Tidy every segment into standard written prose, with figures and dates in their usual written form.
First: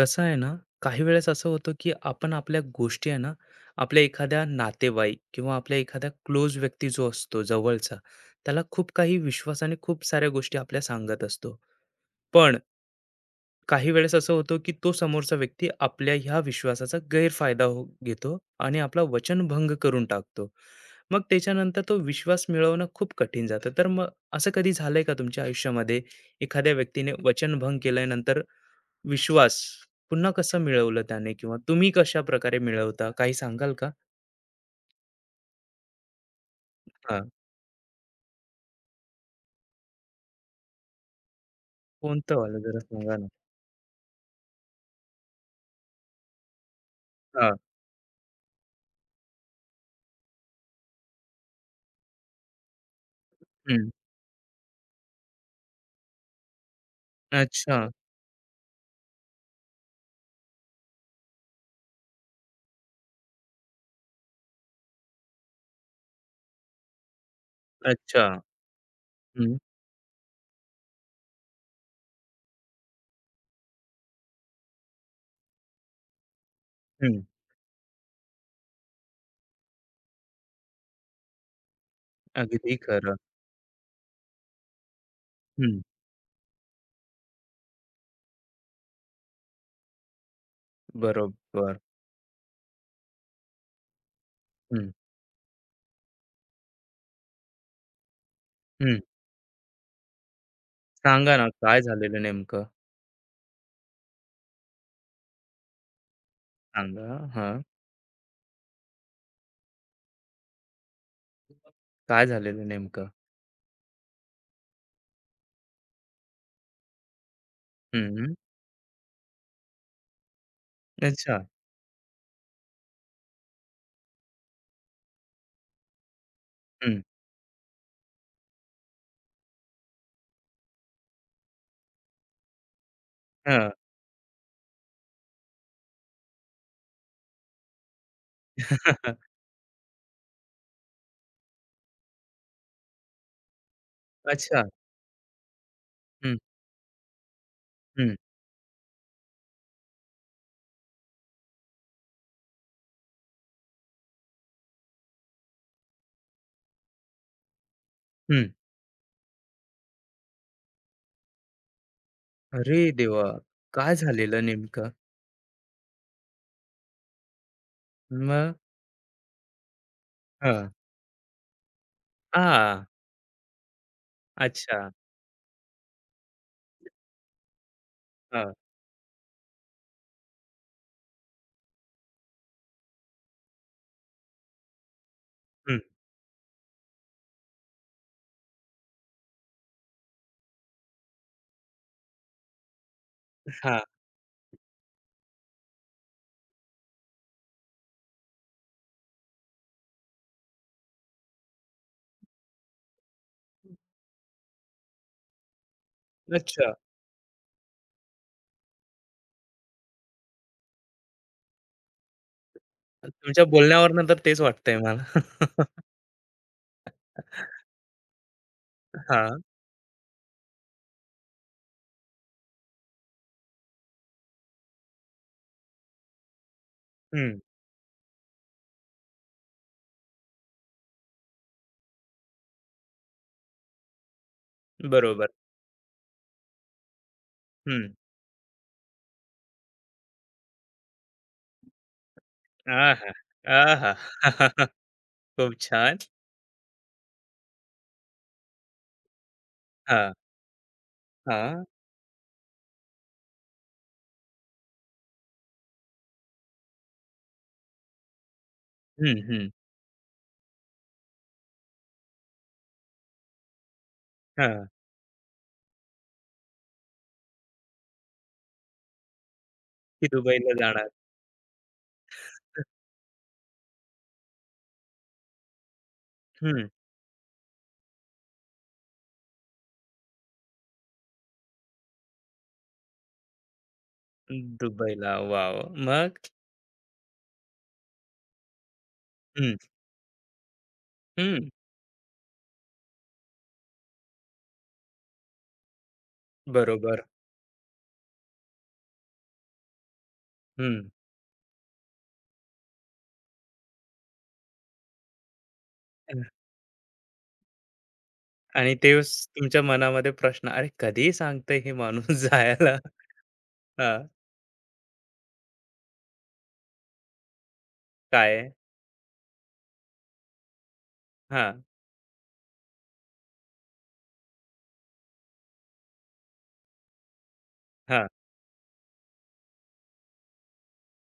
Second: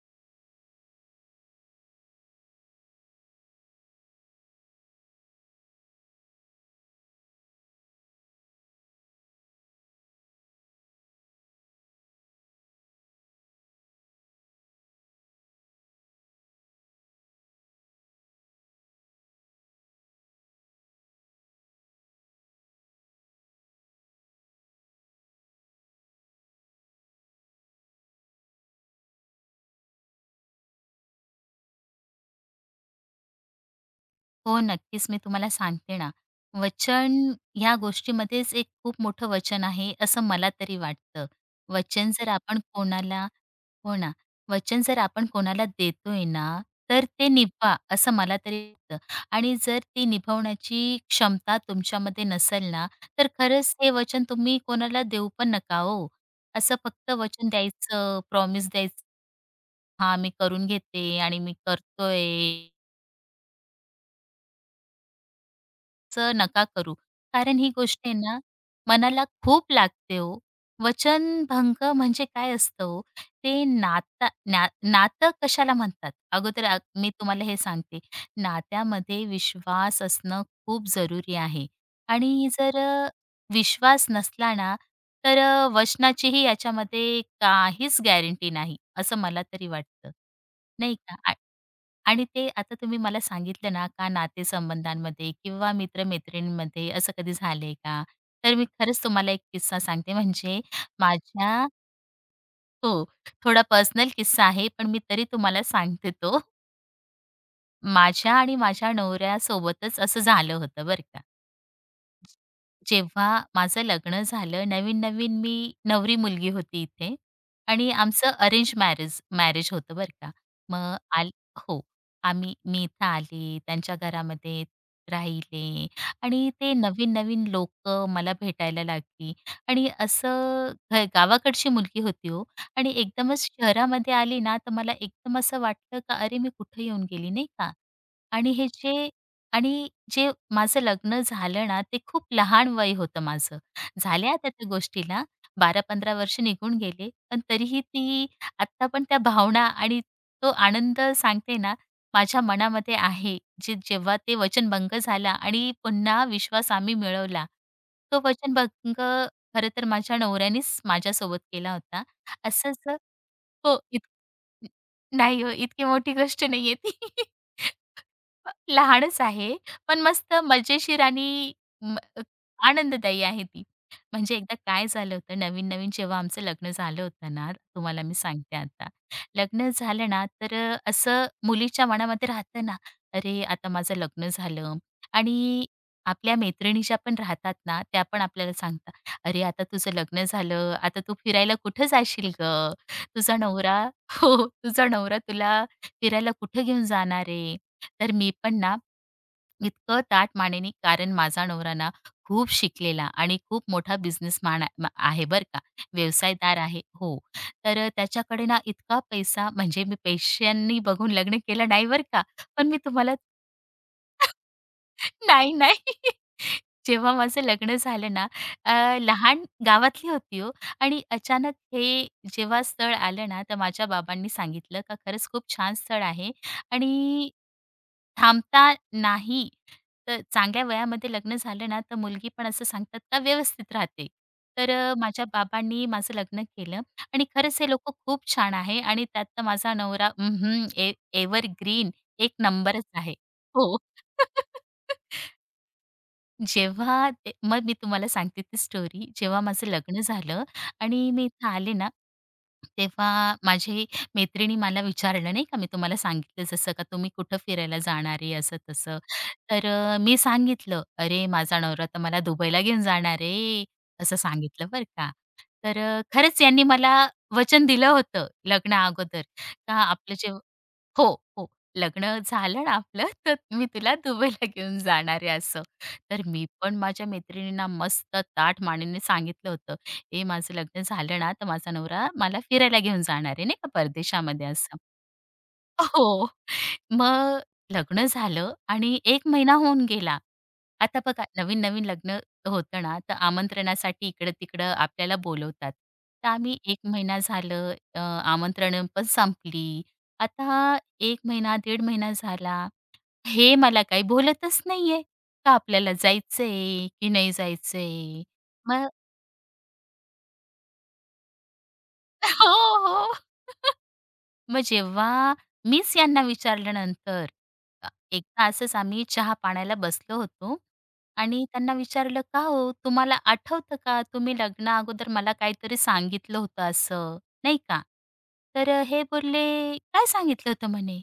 कसं आहे ना, काही वेळेस असं होतं, की आपण आपल्या गोष्टी आहे ना, आपल्या एखाद्या नातेवाईक किंवा आपल्या एखादा क्लोज व्यक्ती जो असतो जवळचा, त्याला खूप काही विश्वासाने खूप साऱ्या गोष्टी आपल्या सांगत असतो. पण काही वेळेस असं होतं, की तो समोरचा व्यक्ती आपल्या ह्या विश्वासाचा गैरफायदा हो घेतो आणि आपला वचनभंग करून टाकतो. मग त्याच्यानंतर तो विश्वास मिळवणं खूप कठीण जातं. तर मग असं कधी झालंय का तुमच्या आयुष्यामध्ये, एखाद्या व्यक्तीने वचनभंग केल्यानंतर विश्वास पुन्हा कसं मिळवलं त्याने किंवा तुम्ही कशा प्रकारे मिळवता? काही सांगाल का? हो, नक्कीच. मी तुम्हाला सांगते ना, वचन हां, ह्या गोष्टीमध्येच एक खूप मोठं वचन आहे, असं मला तरी वाटतं. वचन जर कोणतं वालं आपण जरा सांगा ना? कोणाला हो ना, वचन जर आपण कोणाला देतोय ना, तर ते हां, निभवा, असं मला तरी वाटतं. आणि जर ती निभवण्याची क्षमता तुमच्यामध्ये नसेल ना, तर खरंच हं. हे वचन तुम्ही कोणाला देऊ पण नका हो. असं फक्त वचन अच्छा, द्यायचं, प्रॉमिस द्यायचं, "हां, मी करून घेते आणि मी करतोय." चं नका करू. कारण ही गोष्ट आहे अच्छा. ना, मनाला हं, खूप लागते हो. वचनभंग म्हणजे काय असतं हो? ते नाता ना नातं कशाला म्हणतात? अगोदर मी हं. तुम्हाला हे सांगते. नात्यामध्ये विश्वास असणं खूप जरुरी आहे आणि अगदी जर खरं. विश्वास नसला ना, तर हं, वचनाचीही याच्यामध्ये काहीच गॅरंटी नाही, असं मला तरी वाटतं. नाही का? बरोबर. आणि ते आता तुम्ही मला सांगितलं ना का हं, नातेसंबंधांमध्ये किंवा मित्रमैत्रिणींमध्ये असं कधी झालंय का? तर मी हं. खरंच तुम्हाला एक किस्सा सांगते म्हणजे सांगा ना माझ्या काय झालेलं नेमकं? हो, थोडा पर्सनल किस्सा आहे, पण मी तरी तुम्हाला सांगते तो. सांगा. हां. माझ्या आणि माझ्या नवऱ्यासोबतच असं झालं होतं बरं का. काय झालेलं नेमकं? जेव्हा माझं लग्न झालं, नवीन-नवीन मी नवरी मुलगी होती इथे आणि आमचं हं. अरेंज मॅरेज मॅरेज होतं बरं का. मग आल अच्छा. हो. मी इथं आले, त्यांच्या घरामध्ये राहिले आणि ते हं. नवीन-नवीन लोकं मला भेटायला लागली आणि असं गावाकडची मुलगी होती हो आणि एकदमच हां. शहरामध्ये आली ना, तर मला एकदम असं वाटलं का अरे, मी कुठे येऊन गेली, नाही का? आणि हे जे आणि जे माझं लग्न झालं ना, ते खूप लहान वय होतं माझं. झाल्या आता अच्छा. त्या गोष्टीला 12-15 हं, वर्ष निघून गेले. पण तरीही हं, ती आत्ता पण त्या भावना आणि तो आनंद सांगते ना, माझ्या मनामध्ये आहे. जेव्हा ते वचनभंग झाला आणि पुन्हा विश्वास आम्ही मिळवला. तो हं. वचनभंग खरं तर माझ्या नवऱ्यानेच माझ्यासोबत केला होता. अरे असंच देवा! हो, काय झालेलं नेमकं? नाही हो, इतकी मोठी गोष्ट नाहीये ती. मग? लहानच आहे, पण मस्त हां. मजेशीर आणि म अ, आ, आनंददायी आहे ती. म्हणजे एकदा काय अच्छा. झालं होतं, नवीन-नवीन जेव्हा आमचं लग्न झालं होतं ना, तुम्हाला मी सांगते आता. लग्न झालं ना, तर असं मुलीच्या मनामध्ये राहतं ना, "अरे, आता माझं लग्न झालं" आणि हं, आपल्या मैत्रिणी ज्या पण राहतात ना, त्या पण आपल्याला सांगतात, "अरे, आता तुझं लग्न झालं, आता तू फिरायला कुठं जाशील गं? तुझा हां. नवरा" हो, "तुझा नवरा तुला फिरायला कुठं घेऊन जाणार आहे?" तर मी पण ना इतकं ताठ मानेनी कारण माझा नवरा ना खूप शिकलेला आणि खूप मोठा बिझनेसमॅन आहे बरं का, व्यवसायदार अच्छा. आहे. हो. तर त्याच्याकडे ना इतका पैसा म्हणजे मी पैशांनी बघून लग्न केलं नाही बरं का, पण मी तुम्हाला तुमच्या बोलण्यावरून तर तेच वाटतंय मला. नाही, नाही. जेव्हा माझं लग्न झालं ना अ, हां. लहान गावातली होती हो आणि अचानक हे जेव्हा स्थळ आलं ना, तर माझ्या बाबांनी सांगितलं का खरंच खूप छान स्थळ आहे आणि हं. थांबता नाही. तर चांगल्या वयामध्ये लग्न झालं ना, तर मुलगी पण असं सांगतात का व्यवस्थित राहते. तर माझ्या बरोबर. बाबांनी माझं लग्न केलं आणि खरंच हे लोकं हं. खूप छान आहे आणि त्यात तर माझा नवरा अ, ग्रीन, ए एव्हरग्रीन एक नंबरच आहा! आहे. हो. आहा! खूप छान. जेव्हा ते मग मी तुम्हाला सांगते ती स्टोरी. जेव्हा माझं लग्न हां, झालं आणि मी इथं हां. आले ना, तेव्हा माझी मैत्रिणी मला विचारलं नाही का, मी तुम्हाला सांगितलं जसं का तुम्ही कुठं फिरायला जाणार आहे असं-तसं. हं, हं. तर मी सांगितलं, "अरे माझा नवरा तर मला दुबईला घेऊन जाणार आहे." असं हां, सांगितलं बरं का. तर खरंच यांनी मला वचन दिलं होतं लग्ना अगोदर का की आपलं जे दुबईला जाणार. हो, हो. लग्न झालं ना आपलं, तर मी तुला दुबईला घेऊन जाणार आहे असं. तर मी हं. पण माझ्या मैत्रिणींना मस्त ताठ मानेने सांगितलं होतं, "ए माझं लग्न झालं ना, तर माझा नवरा मला फिरायला घेऊन जाणार आहे नाही का परदेशामध्ये." असं. दुबईला. वॉव! मग? हो. मग लग्न झालं आणि 1 महिना हं, होऊन गेला. आता बघा हं. नवीन-नवीन लग्न होतं ना, तर आमंत्रणासाठी इकडं-तिकडं आपल्याला बोलवतात. तर आम्ही 1 बरोबर. महिना झालं आमंत्रण पण संपली. आता हं. 1 महिना, 1.5 महिना झाला. हे मला काही बोलतच नाहीये. का आपल्याला जायचंय की नाही जायचंय? आणि मग तेच तुमच्या मनामध्ये प्रश्न, "अरे, कधी सांगतंय हे माणूस हो, जायला?" हो. हां. मग जेव्हा मीच यांना विचारल्यानंतर एकदा काय? असंच आम्ही चहा पाण्याला बसलो होतो आणि हां, त्यांना विचारलं, "का हो, तुम्हाला आठवतं का तुम्ही लग्ना अगोदर मला काहीतरी सांगितलं होतं असं, नाही का?" हां. तर हे बोलले, "काय सांगितलं होतं?" म्हणे.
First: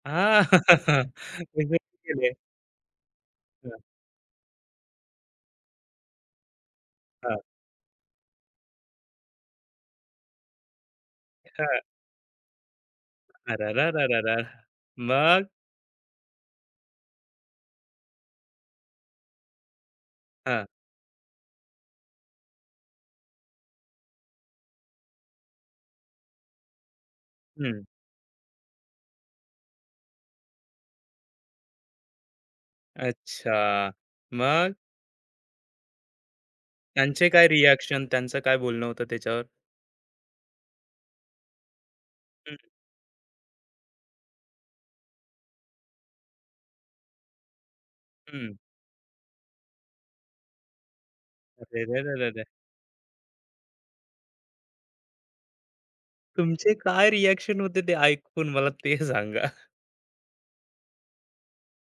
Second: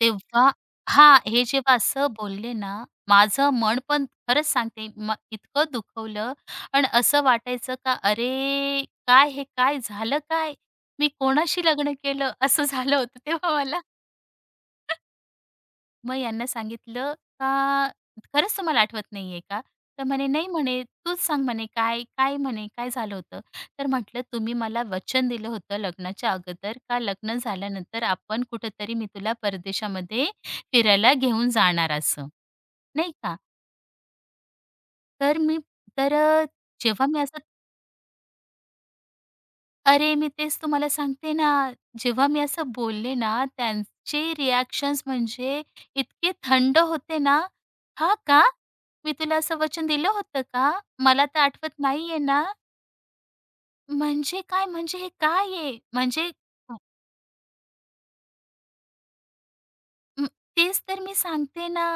तेव्हा हां. हां, हे जेव्हा असं केले. बोलले ना, माझं मन पण खरंच सांगते इतकं दुखवलं आणि असं हां. वाटायचं का अरे, काय हे काय झालं काय? मी कोणाशी हां. लग्न केलं असं झालं होतं तेव्हा मला. अरेरेरेरेरे! मग? मग यांना सांगितलं का "खरंच तुम्हाला आठवत नाहीये का?" तर म्हणे, "नाही" हां. म्हणे, "तूच सांग" म्हणे, "काय काय म्हणे काय झालं होतं?" तर म्हटलं, "तुम्ही मला वचन दिलं होतं लग्नाच्या अगोदर का लग्न हं. झाल्यानंतर आपण कुठेतरी मी तुला परदेशामध्ये फिरायला घेऊन जाणार असं, नाही का?" अच्छा. मग तर मी तर अ, जेव्हा मी त्यांचे असं काय रिएक्शन, त्यांचं काय बोलणं होतं त्याच्यावर? अरे, मी तेच तुम्हाला सांगते ना, जेव्हा मी हं, असं बोलले ना, त्यांचे रिएक्शन्स म्हणजे इतके थंड होते ना, "हां का? हं. मी तुला असं वचन दिलं होतं का? मला तर आठवत नाहीये ना." अरेरेरेरे! म्हणजे काय? म्हणजे हे काय आहे? म्हणजे तुमचे अ, काय रिएक्शन होते ते ऐकून मला ते सांगा? अं, तेच तर मी सांगते ना.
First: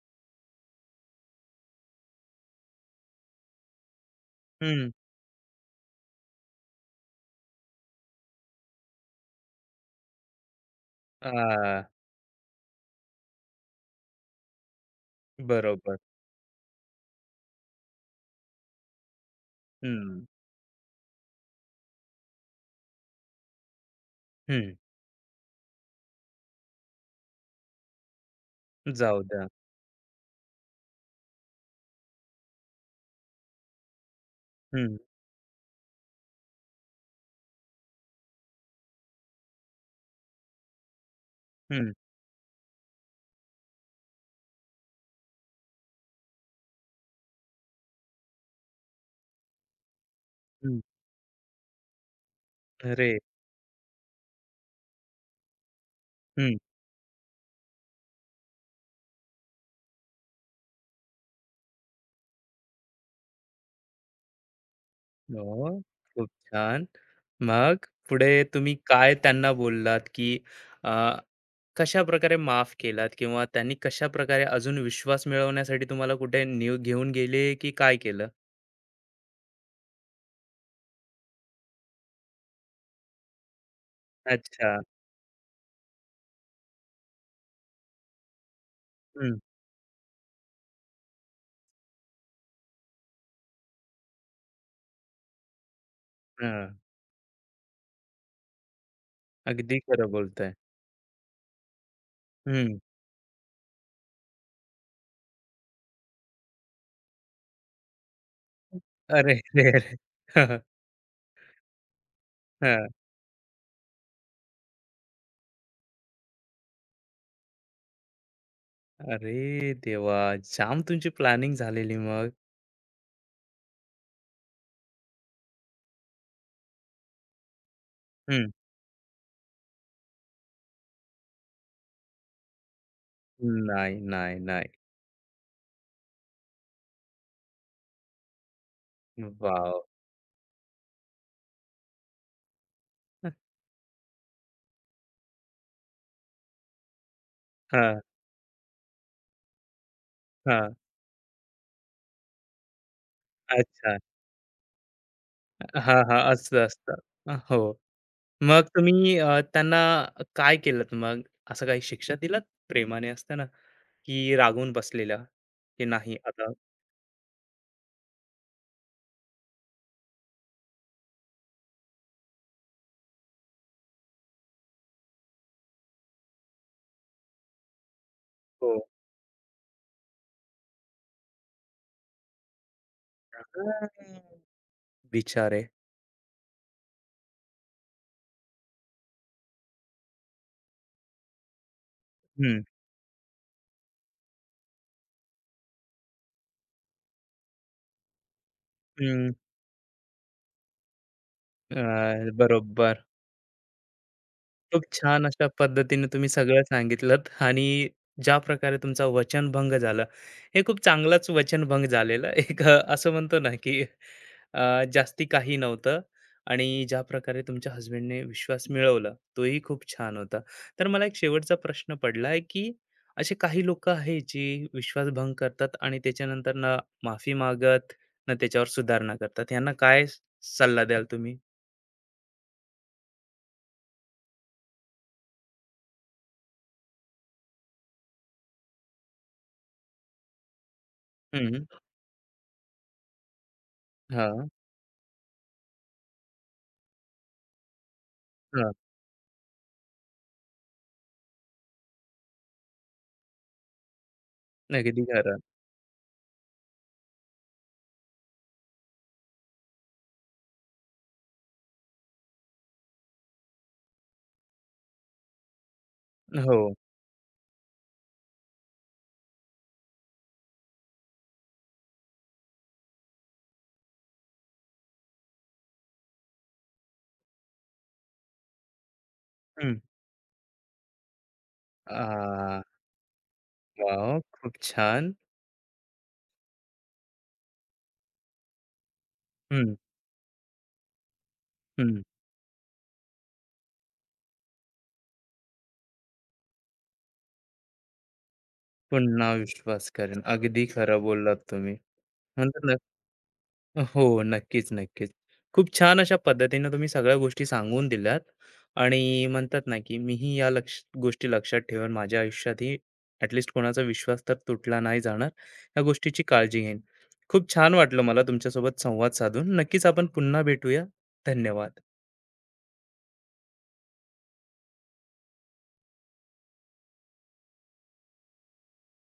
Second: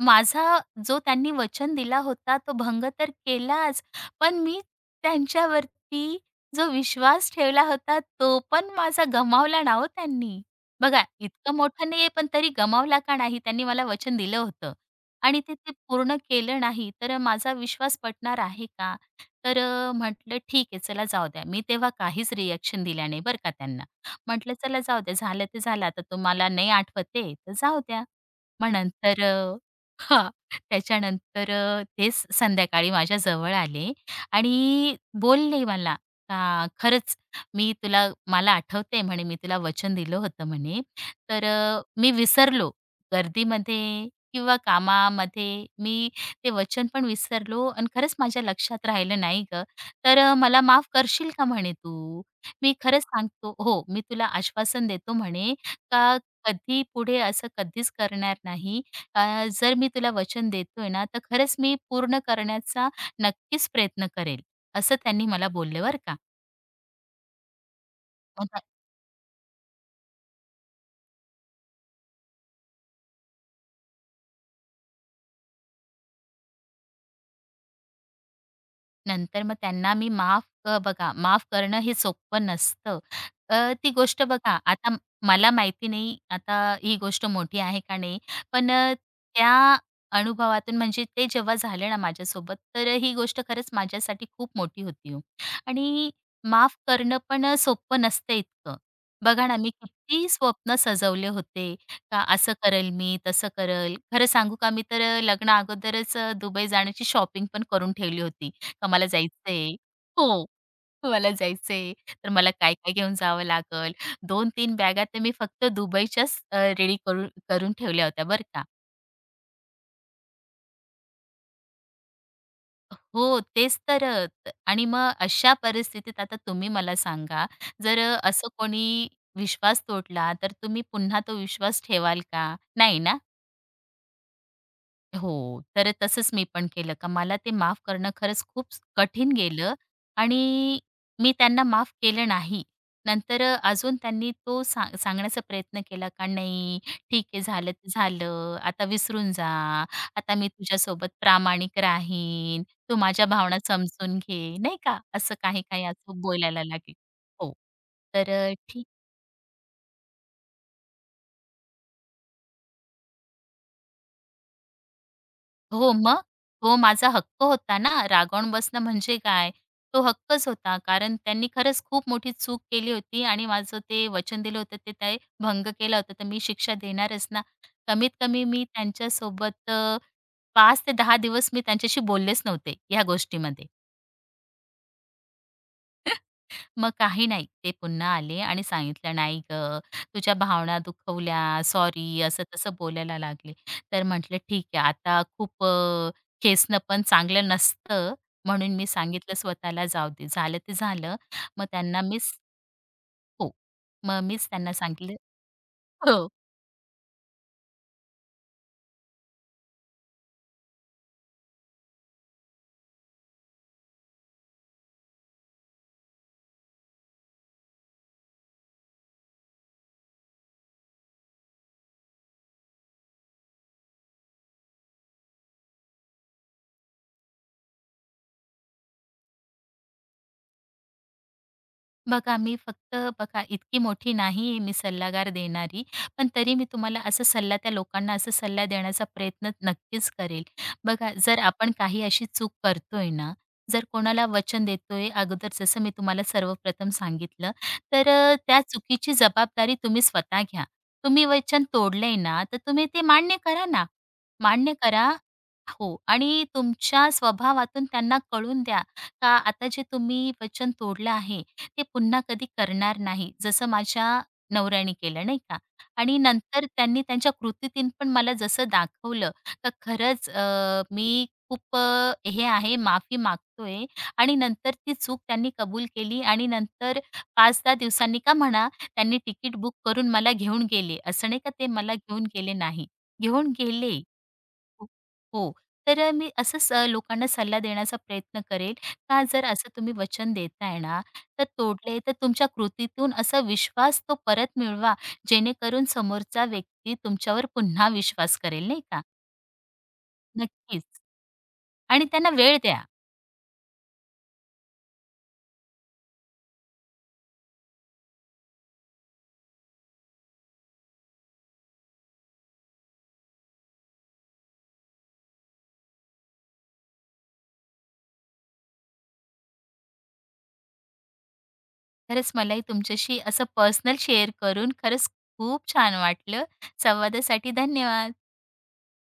माझा जो त्यांनी वचन दिला होता तो भंग तर केलाच, पण मी हं. त्यांच्यावरती जो विश्वास ठेवला होता तो पण माझा गमावला ना हो त्यांनी. बघा इतकं हां. मोठं नाहीये पण तरी गमावला का नाही? त्यांनी मला वचन दिलं होतं आणि ते ते बरोबर. पूर्ण केलं नाही तर माझा विश्वास पटणार आहे का? तर हं, म्हटलं ठीक आहे चला जाऊ द्या. मी तेव्हा काहीच रिएक्शन दिल्या नाही बरं का त्यांना. म्हटलं हं. चला जाऊ द्या झालं ते झालं आता तुम्हाला नाही आठवत तर जाऊ द्या. मग जाऊ नंतर द्या. अ हां. त्याच्यानंतर तेच संध्याकाळी माझ्या जवळ आले आणि हं, बोलले मला, का "खरंच मी तुला मला आठवते म्हणे, "मी तुला वचन दिलं होतं" म्हणे. "तर हं, मी विसरलो. गर्दीमध्ये किंवा कामामध्ये मी ते वचन पण विसरलो आणि खरंच माझ्या लक्षात राहिलं नाही गं. तर मला हं. माफ करशील का?" म्हणे "तू." "मी खरंच अरे! सांगतो हो, मी तुला आश्वासन देतो" म्हणे, "का हं. कधी पुढे असं कधीच करणार नाही जर मी तुला वचन देतोय ना, तर खरंच मी पूर्ण करण्याचा नक्कीच प्रयत्न करेल, असं त्यांनी मला ओह! बोलले बरं का. खूप छान. मग पुढे मग तुम्ही काय त्यांना बोललात, की कशाप्रकारे माफ केलात किंवा त्यांनी कशाप्रकारे अजून विश्वास मिळवण्यासाठी तुम्हाला कुठे न्यू घेऊन गेले की काय केलं? नंतर मग त्यांना मी माफ अ, बघा माफ करणं हे सोपं नसतं. ती गोष्ट बघा अच्छा. आता मला माहिती नाही आता ही गोष्ट मोठी आहे का नाही? पण हं, त्या अनुभवातून म्हणजे ते जेव्हा झालं ना माझ्यासोबत, तर ही गोष्ट खरंच माझ्यासाठी खूप मोठी होती हो. आणि माफ हां. करणं पण सोपं नसतं इतकं. बघा ना, मी अगदी खरं किती बोलताय. स्वप्न सजवले होते, का असं हं. करेल मी, तसं करेल. खरं सांगू का मी तर लग्नाअगोदरच दुबई जाण्याची शॉपिंग पण करून ठेवली होती. का मला अरे रे जायचंय रे! हो, हां. मला जायचंय, तर मला काय-काय घेऊन जावं लागेल. 2-3 बॅगा तर मी फक्त दुबईच्याच रेडी करून करून ठेवल्या होत्या बरं का. अरे देवा! जाम तुमची प्लॅनिंग झालेली मग. हो, तेच तर आणि मग अशा परिस्थितीत आता तुम्ही मला सांगा, जर असं हं. कोणी विश्वास तोडला, तर तुम्ही पुन्हा तो विश्वास ठेवाल का? नाही ना? नाही, नाही, नाही. हो, तर तसंच मी पण केलं का मला ते माफ करणं खरंच खूप कठीण गेलं वॉव! आणि मी त्यांना माफ केलं नाही. नंतर अजून त्यांनी तो सांगण्याचा प्रयत्न केला का "नाही, ठीक आहे झालं ते हां, झालं. आता विसरून जा. आता मी हां. तुझ्यासोबत प्रामाणिक राहीन. तू माझ्या भावना अच्छा. समजून घे." नाही का? असं काही, काही हां, हां. असं बोलायला असतं, असतं. लागले. हो, हो. तर मग ठीक तुम्ही त्यांना काय केलत मग? असं काही शिक्षा दिलात प्रेमाने असताना? की रागवून बसलेलं, की हो नाही मग. आता हो, माझा हक्क होता ना. रागावून बसणं म्हणजे काय? तो हक्कच होता. कारण त्यांनी खरंच खूप मोठी चूक केली होती आणि माझं ते वचन दिलं होतं ते ते भंग केला होता. तर मी शिक्षा देणारच ना. कमीत कमी मी हो. त्यांच्यासोबत 5 ते 10 दिवस मी त्यांच्याशी बोललेच नव्हते, ह्या गोष्टीमध्ये. हा, विचार आहे. मग काही नाही. ते पुन्हा आले आणि सांगितलं, "नाही गं, तुझ्या भावना दुखवल्या. सॉरी." हं, असं-तसं बोलायला लागले. तर म्हटलं, "ठीक आहे, आता खूप खेचणं पण चांगलं नसतं." म्हणून मी हं. सांगितलं स्वतःला, "जाऊ दे, झालं ते झालं." मग त्यांना अ, मीच बरोबर. हो. मग मीच त्यांना खूप सांगितलं छान अशा पद्धतीने हो. तुम्ही सगळं सांगितलंत आणि ज्या प्रकारे तुमचा वचनभंग झाला. हे खूप चांगलाच वचनभंग झालेला एक असं म्हणतो ना की जास्ती काही नव्हतं आणि ज्या प्रकारे तुमच्या हस्बंडने विश्वास मिळवला तोही खूप छान होता. तर मला एक शेवटचा प्रश्न पडला आहे, की असे काही लोक आहेत जी विश्वासभंग करतात आणि त्याच्यानंतर ना माफी मागत ना त्याच्यावर सुधारणा करतात, यांना काय सल्ला द्याल तुम्ही? बघा, मी फक्त बघा, इतकी मोठी नाही आहे मी सल्लागार देणारी, पण तरी मी तुम्हाला असा सल्ला त्या लोकांना असा सल्ला देण्याचा प्रयत्न नक्कीच करेल. बघा, जर हम्म. आपण काही अशी चूक करतोय ना, जर कोणाला हा. वचन देतोय अगोदर जसं मी तुम्हाला सर्वप्रथम सांगितलं, तर त्या हा. चुकीची जबाबदारी तुम्ही स्वतः घ्या. तुम्ही वचन तोडलंय ना, तर तुम्ही ते मान्य करा ना. मान्य अगदी करा खरं. हो आणि तुमच्या स्वभावातून त्यांना कळून द्या, का आता जे तुम्ही वचन तोडलं आहे, ते पुन्हा कधी करणार नाही, जसं माझ्या नवऱ्याने केलं नाही का. आणि हो. नंतर त्यांनी त्यांच्या कृतीतून पण मला जसं दाखवलं का खरंच मी खूप हे आहे माफी मागतोय आणि नंतर ती चूक त्यांनी कबूल केली आणि नंतर 5-10 दिवसांनी का म्हणा त्यांनी तिकीट बुक हं. करून मला घेऊन गेले. असं नाही का ते मला घेऊन गेले आह, नाही, घेऊन गेले. वॉव! खूप हो, छान. हो. तर मी असंच लोकांना सल्ला देण्याचा प्रयत्न करेल का जर असं हं, तुम्ही वचन देताय ना, तर तोडले हं. तर तुमच्या कृतीतून असा विश्वास तो परत मिळवा, जेणेकरून समोरचा व्यक्ती तुमच्यावर पुन्हा विश्वास करेल, नाही का? पुन्हा विश्वास करेन. अगदी नक्कीच. खरं बोललात तुम्ही. आणि त्यांना वेळ म्हणतात ना. द्या. हो, नक्कीच, नक्कीच. खूप छान अशा पद्धतीनं तुम्ही सगळ्या गोष्टी सांगून दिल्यात आणि म्हणतात ना, की मीही या लक्ष गोष्टी लक्षात ठेवून माझ्या आयुष्यातही ॲट कोणाचा विश्वास तर तुटला नाही जाणार, या गोष्टीची काळजी घेईन. खूप छान वाटलं मला तुमच्यासोबत संवाद साधून. नक्कीच आपण पुन्हा भेटूया. धन्यवाद. खरंच मलाही तुमच्याशी असं पर्सनल शेअर करून खरंच खूप छान वाटलं. संवादासाठी धन्यवाद.